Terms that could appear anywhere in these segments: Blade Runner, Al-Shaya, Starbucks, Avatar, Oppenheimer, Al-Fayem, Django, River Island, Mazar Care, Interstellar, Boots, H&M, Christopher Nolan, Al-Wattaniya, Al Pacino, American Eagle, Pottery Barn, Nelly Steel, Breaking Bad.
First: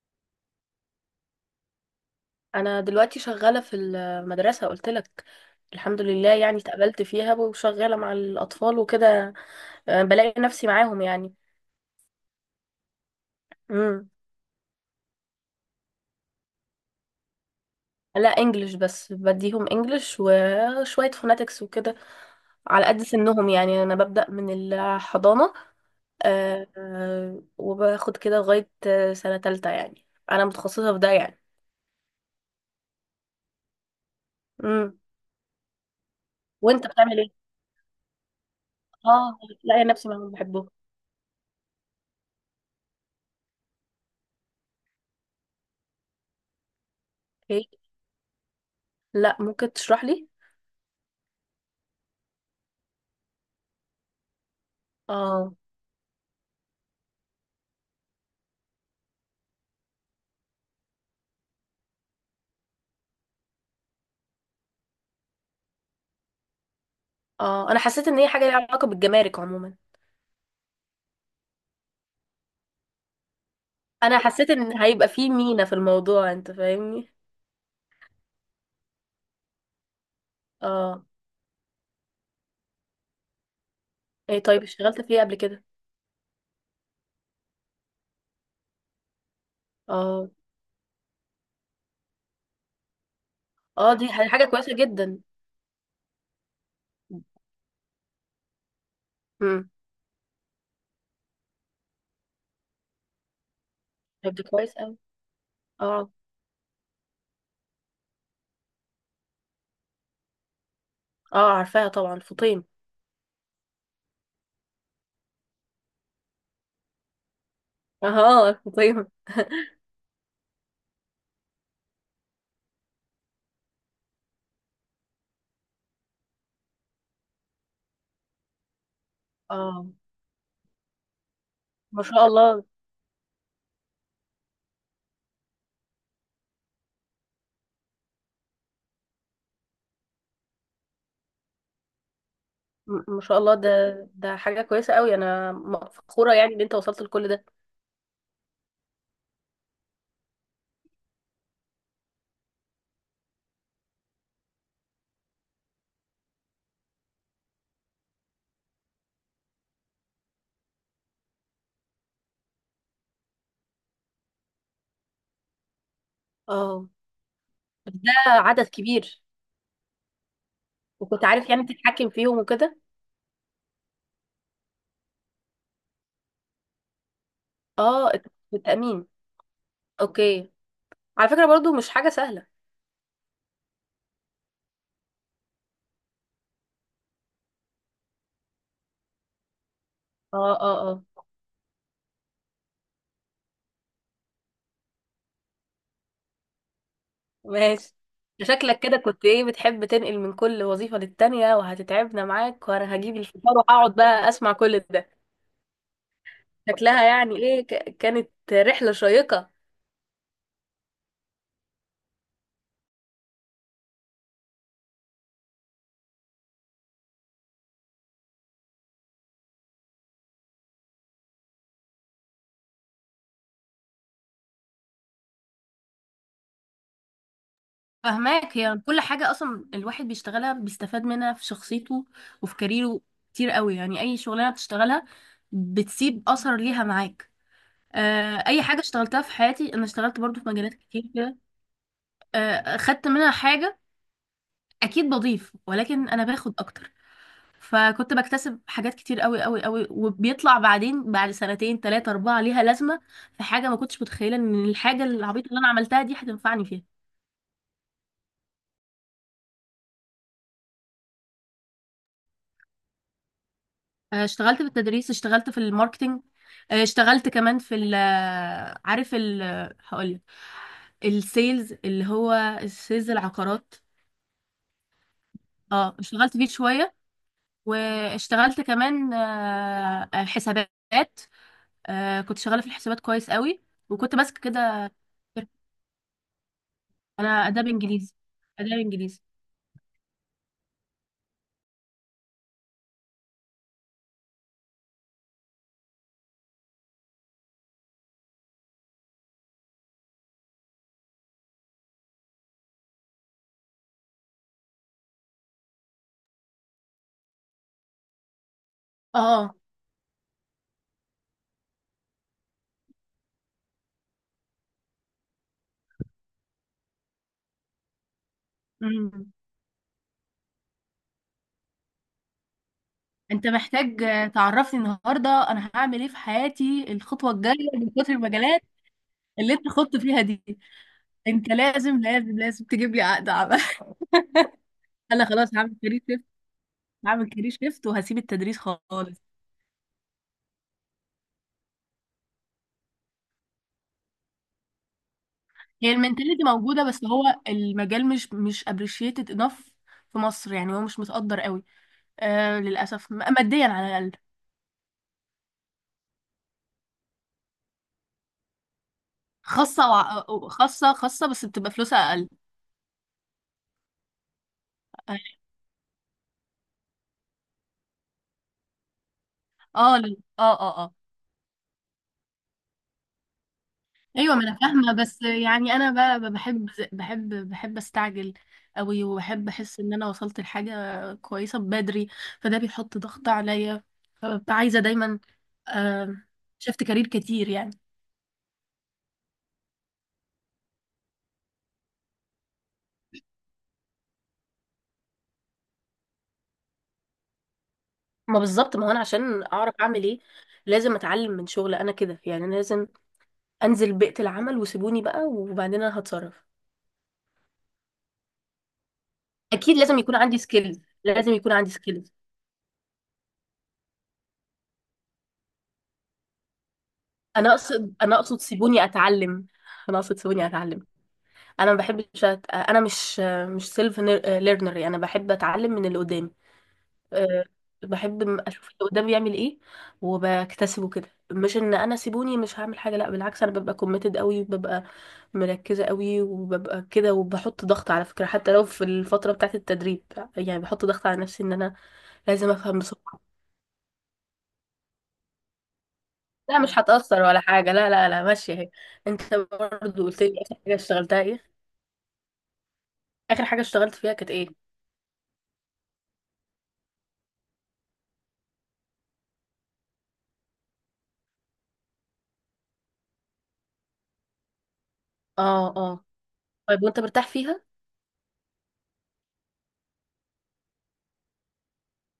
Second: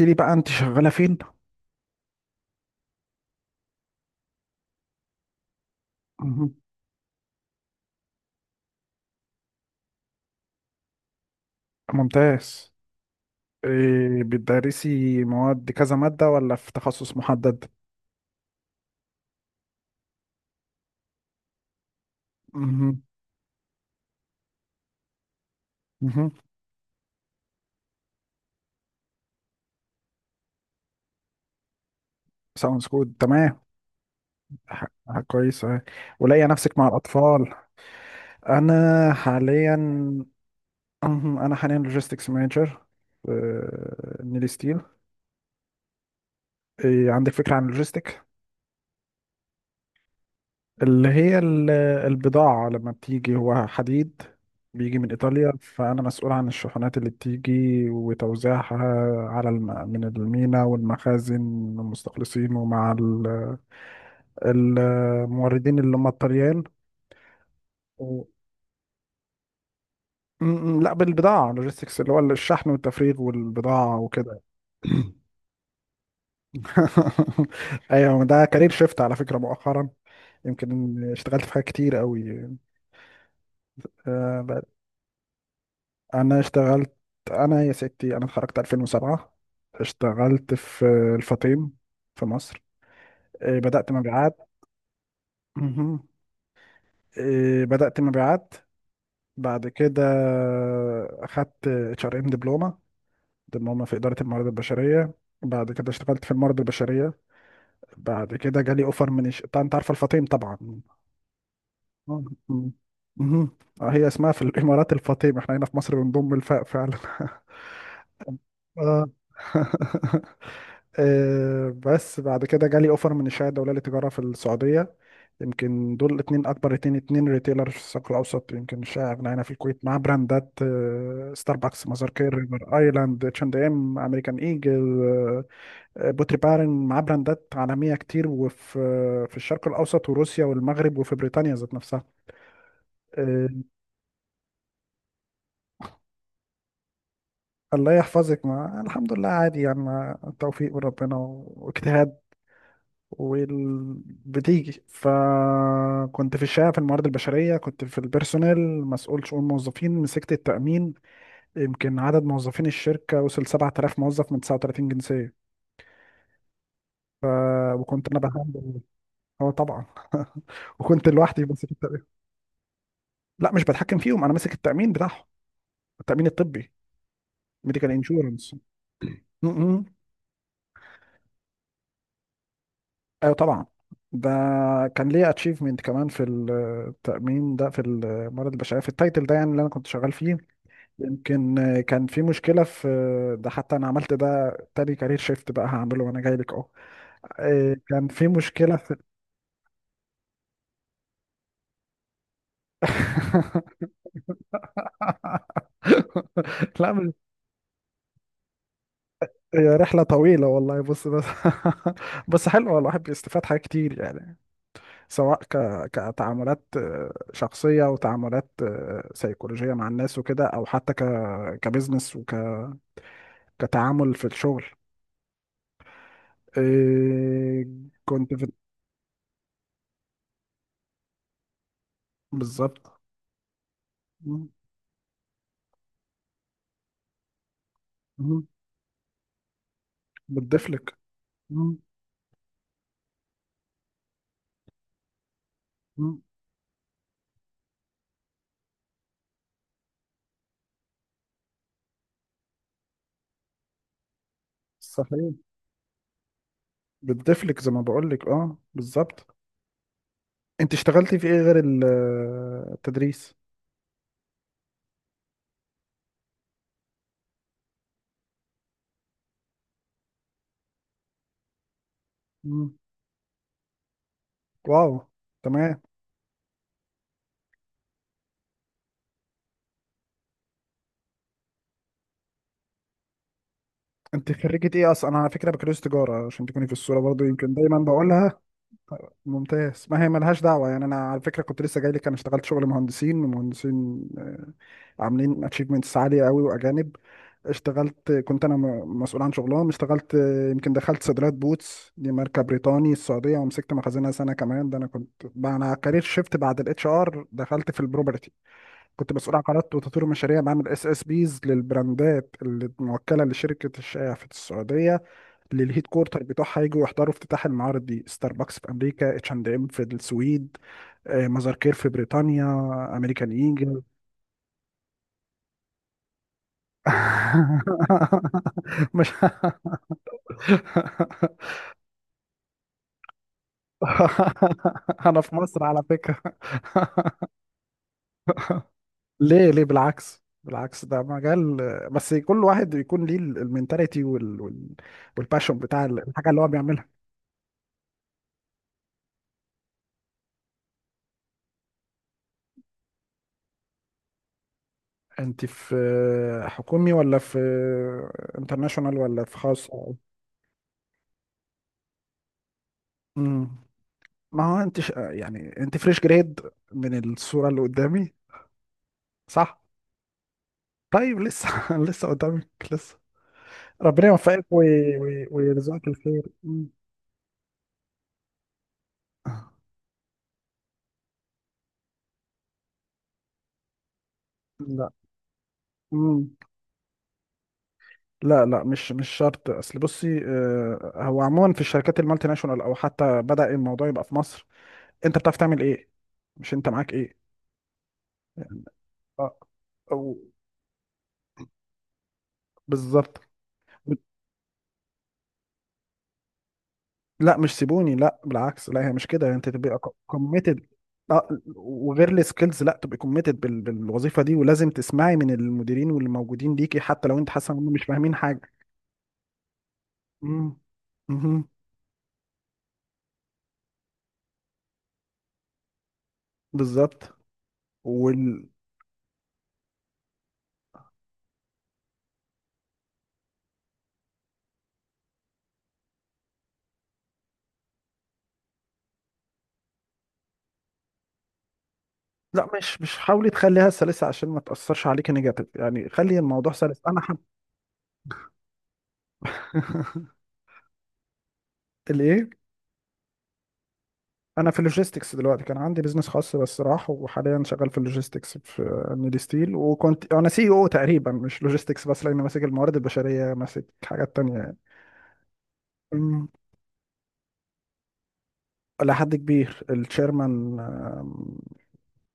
قلت لي بقى انت شغاله فين؟ انا دلوقتي شغاله في المدرسه، قلت لك. الحمد لله، مهم. يعني اتقبلت فيها وشغاله مع الاطفال وكده. آه، بلاقي نفسي معاهم يعني. ممتاز. امم إيه بتدرسي مواد كذا ماده ولا في تخصص محدد؟ لا، انجلش بس، بديهم انجلش وشويه فوناتكس وكده، على مهم. قد سنهم يعني. انا ببدا من الحضانه امم وباخد كده لغايه سنه تالتة يعني، انا متخصصه في ده يعني. ساوندز جود، تمام. امم. كويس أهي. ولاقيه نفسك وانت مع بتعمل ايه؟ الاطفال. انا اه، حاليا، لاقي نفسي معاهم بحبهم. مهم، انا حاليا لوجيستكس مانجر في نيلي ستيل. إيه عندك فكره عن اوكي، اللوجيستكس؟ لا، ممكن تشرح لي؟ اللي هي ال- البضاعة لما بتيجي هو حديد، بيجي من إيطاليا، اه. فأنا مسؤول عن الشحنات اللي بتيجي وتوزيعها من المينا والمخازن، المستخلصين، ومع الموردين اللي هم الطليان. اه، انا حسيت ان و... هي حاجه ليها علاقه بالجمارك عموما. م- لا، بالبضاعة، لوجيستكس اللي هو الشحن والتفريغ والبضاعة انا وكده. حسيت ان هيبقى في مينا في الموضوع، انت فاهمني؟ أيوة، ده كارير شيفت على فكرة مؤخرا. يمكن اه. اشتغلت في حاجات كتير قوي. ايه طيب، اشتغلت في ايه قبل كده؟ انا اشتغلت انا يا ستي، انا اتخرجت 2007، اه. اشتغلت في الفطيم في مصر. بدأت اه، دي مبيعات. حاجه كويسه جدا. مهم. بدأت مبيعات. بعد امم. كده اخدت اتش ار ام دبلومه، دبلومه في اداره طيب، دي الموارد كويس قوي. البشريه. بعد كده اه. اشتغلت في الموارد البشريه. بعد كده جالي اوفر من انت عارفه الفطيم طبعا. اه، عارفاها طبعا، آه، فطيم. مم. مهم. هي اسمها في الامارات الفطيم، احنا هنا في مصر بنضم الفاء فعلا. اه، اه فطيم. بس بعد كده جالي اوفر من الشهاده الدوليه للتجاره في السعوديه. يمكن دول الاثنين اكبر اتنين ريتيلر في الشرق الاوسط، يمكن مش اغنى هنا في الكويت، اه. مع براندات، ستاربكس، ما مازار شاء كير، الله. ريفر ايلاند، اتش اند ام، امريكان ايجل، بوتري بارن، مع براندات عالميه كتير، وفي آه، في الشرق الاوسط وروسيا والمغرب وفي بريطانيا ذات نفسها. ما شاء آه، الله ده. ده حاجه كويسه قوي، انا فخوره يعني ان انت وصلت لكل ده. الله يحفظك، ما الحمد لله عادي يعني، التوفيق من ربنا واجتهاد. وبتيجي، فكنت في الشقه في الموارد البشريه، كنت في البيرسونيل، مسؤول شؤون موظفين، مسكت التامين. يمكن عدد موظفين الشركه وصل 7000 موظف من 39 جنسيه. اه، ف... بس وكنت ده انا عدد بهندل. كبير. اه طبعا. وكنت وكنت لوحدي عارف يعني ماسك التامين. تتحكم فيهم وكده؟ لا مش بتحكم فيهم، انا ماسك التامين بتاعهم، التامين الطبي، ميديكال اه، انشورنس. التأمين. ايوه اوكي. على فكرة، برضو مش حاجة سهلة. طبعا. ده كان ليا اتشيفمنت كمان في التامين ده، في الموارد البشريه، في التايتل ده يعني اللي انا كنت شغال فيه. اه، اه، اه، يمكن كان في مشكلة في، ده حتى أنا عملت ده، تاني كارير شيفت بقى هعمله وأنا جاي لك أهو. ماشي. كان في مشكلة شكلك في. كده كنت ايه، بتحب تنقل من كل وظيفة للتانية، وهتتعبنا معاك وانا هجيب الفطار وهقعد بقى اسمع كل ده. لا شكلها مش يعني ايه، كانت رحلة شيقة. هي رحلة طويلة والله، بص بس. بس حلوة، الواحد بيستفاد حاجات كتير يعني، سواء كتعاملات شخصية، وتعاملات سيكولوجية مع الناس وكده، أو حتى كبزنس، كتعامل في الشغل. إيه... كنت في، فهماك، هي كل حاجة أصلا الواحد بيشتغلها بيستفاد منها في شخصيته وفي بالظبط، كاريره. كتير قوي يعني، أي شغلانة بتشتغلها بتسيب أثر ليها معاك. آه، أي حاجة اشتغلتها في حياتي، أنا اشتغلت برضو في مجالات بتضيفلك. كتير كده. مم، آه، خدت منها حاجة. اكيد بضيف، ولكن مم، انا باخد اكتر. فكنت بكتسب حاجات كتير قوي قوي قوي، وبيطلع بعدين بعد سنتين تلاتة اربعة ليها لازمة. في حاجة ما كنتش متخيلة ان الحاجة صحيح، العبيطة اللي انا عملتها دي هتنفعني فيها. بتضيفلك زي ما بقولك، اه بالظبط. انت اشتغلتي في ايه غير التدريس؟ آه، اشتغلت في التدريس، اشتغلت في الماركتينج، اشتغلت كمان في ال، عارف ال، هقولك، السيلز اللي هو مم. السيلز العقارات. واو، تمام. اه، اشتغلت فيه شوية. واشتغلت كمان حسابات. آه، كنت شغاله في الحسابات كويس قوي، وكنت انت ماسكه خريجة كده. ايه اصلا؟ انا على فكرة بكالوريوس تجارة، عشان تكوني في الصورة انا برضو، يمكن اداب دايما انجليزي، بقولها. اداب انجليزي. ممتاز. ما هي ملهاش دعوة يعني، أنا على فكرة كنت لسه جاي لك. أنا اشتغلت شغل مهندسين، ومهندسين عاملين أتشيفمنتس عالية قوي وأجانب. اشتغلت، كنت أنا مسؤول عن شغلهم. اشتغلت، يمكن دخلت صيدليات بوتس، دي ماركة بريطاني السعودية، ومسكت مخازنها سنة كمان. ده أنا كنت بقى، أنا كارير شيفت بعد الاتش ار دخلت في البروبرتي، كنت مسؤول عن اه، قرارات وتطوير المشاريع، بعمل اس اس بيز للبراندات الموكلة لشركة الشايع في السعودية. للهيد كورتر بتوعها، يجوا يحضروا افتتاح المعارض دي، ستاربكس في امريكا، امم. اتش اند ام في السويد، مزار كير في بريطانيا، امريكان انت ايجل. محتاج تعرفني النهارده انا هعمل ايه في حياتي، الخطوه الجايه، من كتر المجالات مش اللي انت خدت فيها دي. انت لازم لازم لازم تجيب لي عقد عمل. انا انا في خلاص مصر هعمل على كارير شيفت. فكرة. هعمل كارير شيفت وهسيب التدريس خالص. ليه بالعكس، بالعكس، ده مجال، بس كل واحد بيكون ليه المينتاليتي، والباشون بتاع هي الحاجة المنتاليتي اللي هو موجوده، بيعملها. بس هو المجال مش appreciated enough في مصر، يعني هو مش متقدر قوي. آه، للاسف ماديا على الاقل. انت في حكومي ولا في انترناشونال ولا في خاص؟ خاصة وع... خاصة، خاصة، بس بتبقى فلوسها أقل. امم. ما هو انت يعني انت فريش جريد من الصورة اللي قدامي، صح؟ اه، اه، اه، اه. طيب، لسه لسه قدامك لسه، ربنا ايوه، ما يوفقك انا فاهمه، بس يعني انا ويرزقك بقى الخير. ب- بحب مم. بحب بحب استعجل قوي، وبحب احس ان انا وصلت لحاجه كويسه بدري، فده بيحط ضغط عليا، فببقى عايزه لا. دايما. آم، مم. شفت كارير كتير يعني. لا، مش شرط. اصل بصي، هو عموما في الشركات المالتي ناشونال، او حتى بدأ الموضوع يبقى في مصر، انت بتعرف تعمل ايه؟ مش انت معاك ايه؟ ما يعني، بالظبط، ما هو انا اه، عشان اعرف اعمل ايه أو- لازم اتعلم من شغل، انا كده يعني، أنا لازم بالظبط. انزل بيئه العمل وسيبوني بقى، وبعدين انا هتصرف. لا مش سيبوني، لا بالعكس، لا هي مش كده، انت اكيد تبقى لازم يكون عندي كوميتد. سكيلز، لازم لا، يكون عندي سكيلز. وغير السكيلز، لا تبقى كوميتد بالوظيفه دي، ولازم تسمعي من المديرين واللي موجودين ليكي، حتى لو انت انا حاسه انهم مش اقصد انا فاهمين اقصد حاجه. سيبوني اتعلم انا اقصد سيبوني امم. اتعلم. امم. انا ما بحبش انا مش سيلف ليرنر، انا بحب اتعلم من اللي قدامي. بالظبط. أه، بحب وال، اشوف اللي قدامي بيعمل ايه وبكتسبه كده، مش ان انا سيبوني مش هعمل حاجه، لا بالعكس، انا ببقى كوميتد قوي وببقى مركزه قوي وببقى كده، وبحط ضغط على فكره حتى لو في الفتره بتاعه التدريب، يعني بحط ضغط على نفسي ان انا لازم لا افهم مش بسرعه. حاولي تخليها سلسه عشان ما تاثرش عليكي نيجاتيف، يعني خلي الموضوع لا، مش سلس. انا هتأثر حب ولا حاجة، لا، لا، لا، ماشية اهي. انت برضو قلت لي، اخر حاجة اشتغلتها ايه؟ الايه؟ اخر حاجه اشتغلت فيها كانت ايه؟ انا في اللوجيستكس دلوقتي. كان عندي بزنس خاص بس راح، وحاليا شغال في اللوجيستكس في نيدي ستيل، وكنت انا سي او تقريبا، مش لوجيستكس بس، لاني ماسك الموارد البشريه، ماسك حاجات تانية يعني. اه، اه، أمم. طيب، وانت مرتاح فيها؟ إلى حد كبير، التشيرمان آم،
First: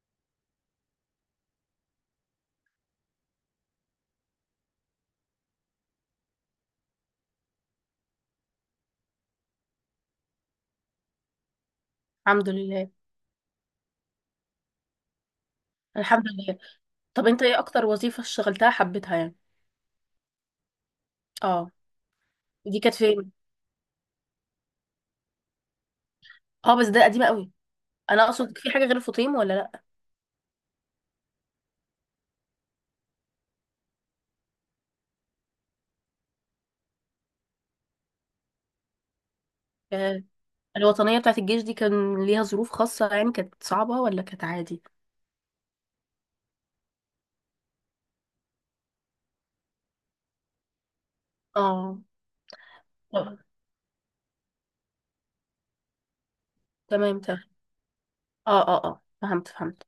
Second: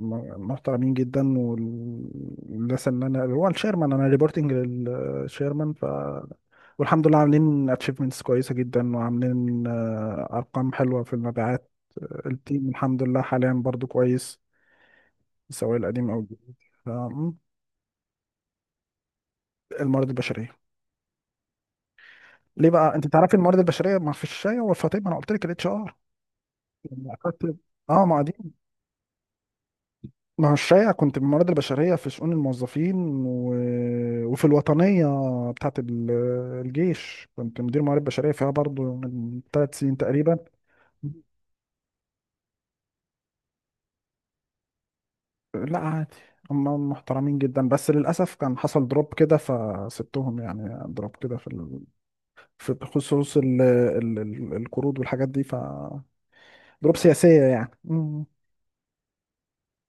م- محترمين جدا، والناس اللي انا، هو التشيرمان، انا ريبورتنج للتشيرمان، ف، والحمد لله عاملين اتشيفمنتس كويسه جدا، وعاملين ارقام حلوه في المبيعات. الحمد التيم لله. الحمد لله حاليا برضو كويس، سواء القديم او الحمد الجديد. لله. طب مم. انت ايه اكتر وظيفه اشتغلتها حبيتها يعني؟ الموارد البشريه. اه، ليه دي بقى؟ كانت انت فين؟ تعرفي الموارد البشريه، ما في الشايع والفطيب، ما انا قلت لك الاتش ار. اه، بس ده لما قديمه قوي. اخدت، اه ما انا دي، اقصد في حاجه غير الفطيم، ولا لا؟ ما هو الشايع كنت بالموارد البشريه في شؤون الموظفين، و... وفي الوطنيه بتاعت الجيش، كنت مدير موارد بشريه فيها برضو من ثلاث سنين آه. تقريبا. الوطنيه بتاعت الجيش دي كان ليها ظروف خاصه يعني، كانت صعبه ولا كانت عادي؟ لا عادي، هم محترمين جدا، بس للاسف كان حصل دروب كده فسبتهم يعني، دروب كده في اه. في خصوص آه. القروض والحاجات دي، ف ضروب تمام، سياسية تمام. يعني. مم. اه، اه، اه، فهمت، فهمت.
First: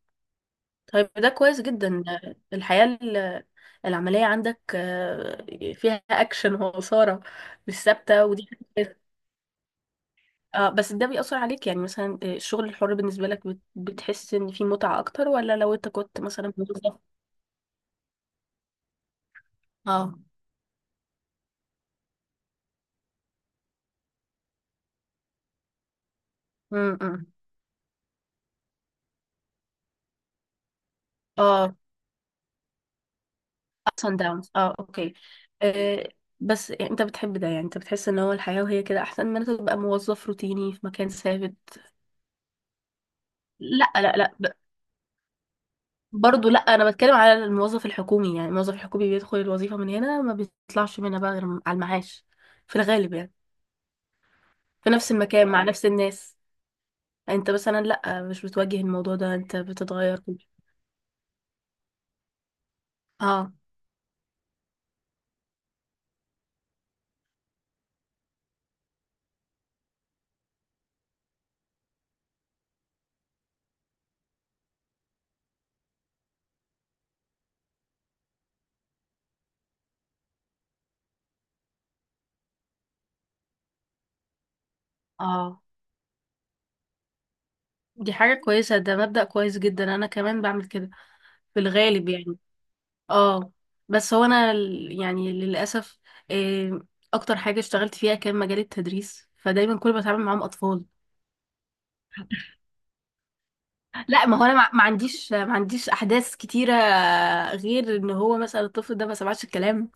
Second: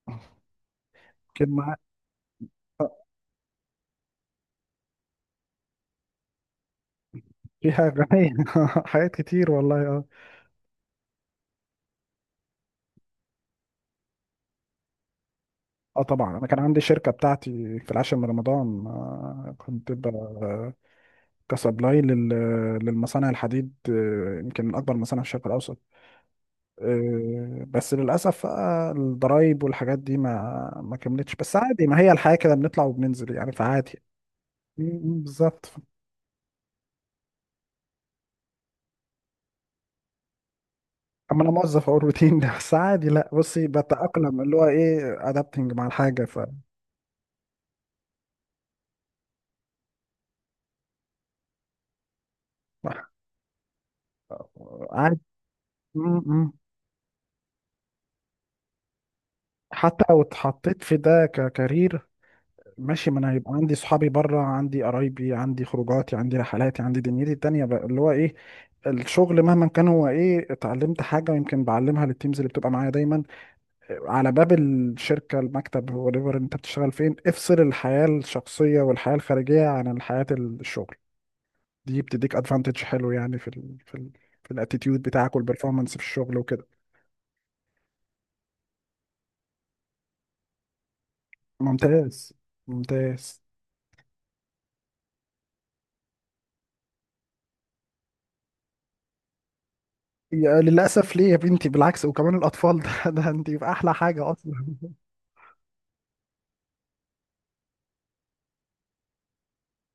طيب ده كان كويس معاه، جدا، الحياه آه، العمليه عندك فيها اكشن وإثارة، مش فيها ثابته غنية. ودي. حاجات كتير والله، اه. اه، بس ده بيأثر عليك يعني، مثلا الشغل الحر بالنسبة لك بتحس ان فيه متعة اكتر، ولا لو انت اه كنت طبعا، انا مثلا كان عندي موظف؟ شركة بتاعتي في العاشر من رمضان، اه. كسبلاي للمصانع الحديد، يمكن من اكبر مصانع في الشرق الاوسط. امم. بس للاسف بقى الضرايب والحاجات دي ما كملتش، بس اه. عادي، ما هي الحياة كده، بنطلع وبننزل يعني، فعادي. ups and downs. اه، اوكي. بالظبط. آه، بس يعني انت بتحب ده يعني، انت بتحس ان هو الحياة وهي كده احسن من انت تبقى موظف روتيني في مكان اما انا ثابت؟ موظف، اقول روتين ده بس عادي، لا بصي، لا، لا، لا، بتأقلم اللي هو ايه، ادابتنج مع الحاجة، ف برضو لا، انا بتكلم على الموظف الحكومي، يعني الموظف الحكومي بيدخل الوظيفة من هنا، ما بيطلعش منها بقى غير على المعاش، في الغالب يعني، في نفس عادي. المكان مع نفس م- الناس. م. انت مثلا لا، مش بتواجه الموضوع ده، انت حتى بتتغير لو كده. اتحطيت في ده ككارير، ماشي، ما انا هيبقى اه، عندي صحابي بره، عندي قرايبي، عندي خروجاتي، عندي رحلاتي، عندي دنيتي التانية بقى، اللي هو ايه الشغل. مهما كان، هو ايه، اتعلمت حاجة ويمكن بعلمها للتيمز اللي بتبقى معايا دايما. على باب الشركة، المكتب، وريفر انت بتشتغل فين، افصل الحياة الشخصية والحياة الخارجية عن حياة الشغل، دي بتديك ادفانتج حلو يعني، في الاتيتيود بتاعك اه، والبرفورمانس في الشغل وكده. دي حاجة كويسة، ده مبدأ كويس جدا، انا كمان بعمل كده في الغالب ممتاز يعني. ممتاز. اه، بس هو انا يعني للأسف، إيه، اكتر حاجة اشتغلت فيها كان مجال التدريس، فدايما كل ما بتعامل معاهم يا اطفال. للأسف، ليه يا بنتي؟ بالعكس، وكمان الأطفال، ده أنت في أحلى لا، حاجة ما هو انا أصلا. ما عنديش احداث كتيرة، غير ان هو مثلا الطفل ده ما سمعش الكلام.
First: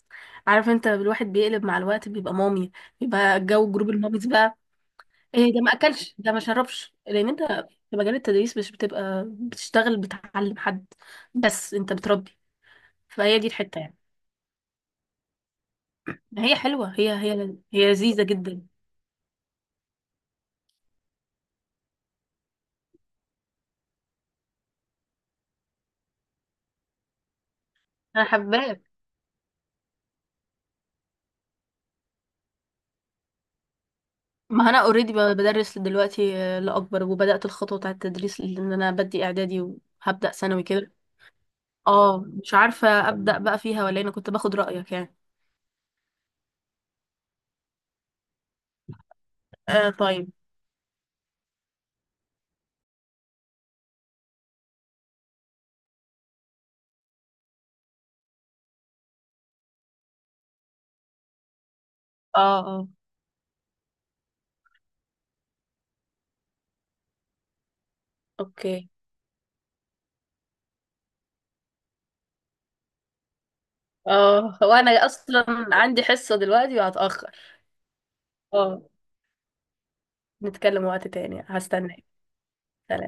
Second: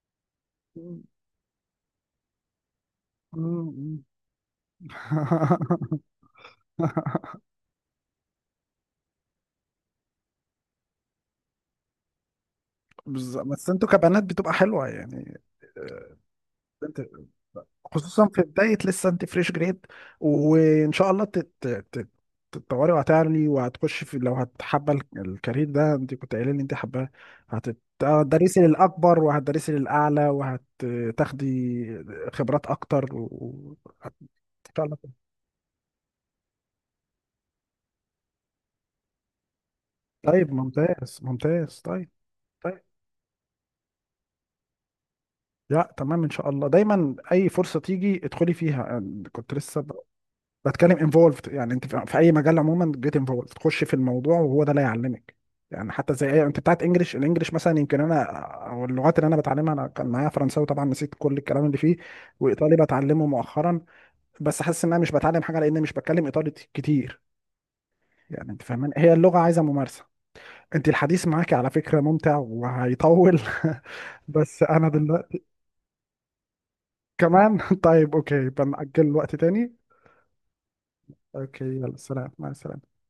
عارف انت، مم. الواحد بيقلب مع الوقت بيبقى مامي، بيبقى جو جروب مم. الماميز بقى. إيه، ده ما اكلش، ده ما شربش، لان انت في مجال التدريس مش بتبقى بتشتغل بتعلم حد، بس انت بتربي. فهي بالظبط، دي بس الحته أنتوا يعني. كبنات بتبقى حلوة يعني. آه، هي حلوه، أنت، هي لذيذه خصوصا في جدا. بداية، لسه أنت فريش جريد، وإن شاء الله تت... تتطوري، وهتعلي، وهتخش في، لو هتحب الكارير ده، أنت كنت قايلة لي أنت حباه، انا هتدرسي حباك. للأكبر، وهتدرسي للأعلى، وهتاخدي خبرات أكتر ما إن انا شاء الله. اوريدي بدرس دلوقتي لاكبر، وبدات الخطوه بتاعه التدريس لان انا بدي اعدادي وهبدا طيب، ثانوي كده. ممتاز ممتاز، طيب. اه، مش طيب عارفه ابدا بقى فيها ولا إيه، انا كنت باخد رايك يعني. لا تمام، ان شاء الله دايما اي فرصه تيجي ادخلي فيها. أنا كنت لسه آه، طيب. بتكلم انفولفد يعني، انت في في اي مجال عموما، جيت انفولفد، تخش في الموضوع، وهو ده اللي هيعلمك يعني. حتى زي انت بتاعت انجلش، الانجليش مثلا يمكن انا، او اللغات اللي انا بتعلمها، انا كان معايا فرنساوي طبعا، نسيت كل الكلام اللي فيه. اه، وايطالي اه، بتعلمه مؤخرا، بس حاسس ان انا مش بتعلم حاجه، لان مش بتكلم ايطالي كتير يعني، انت اوكي. فاهمان، هي اللغه عايزه ممارسه. انت الحديث معاكي على فكرة ممتع وهيطول. اه، بس هو انا انا دلوقتي اصلا عندي حصه دلوقتي وهتاخر. كمان. طيب اوكي، اه، بنأجل الوقت تاني. نتكلم وقت تاني، اوكي، يلا هستناك. سلام، مع سلام. السلامة.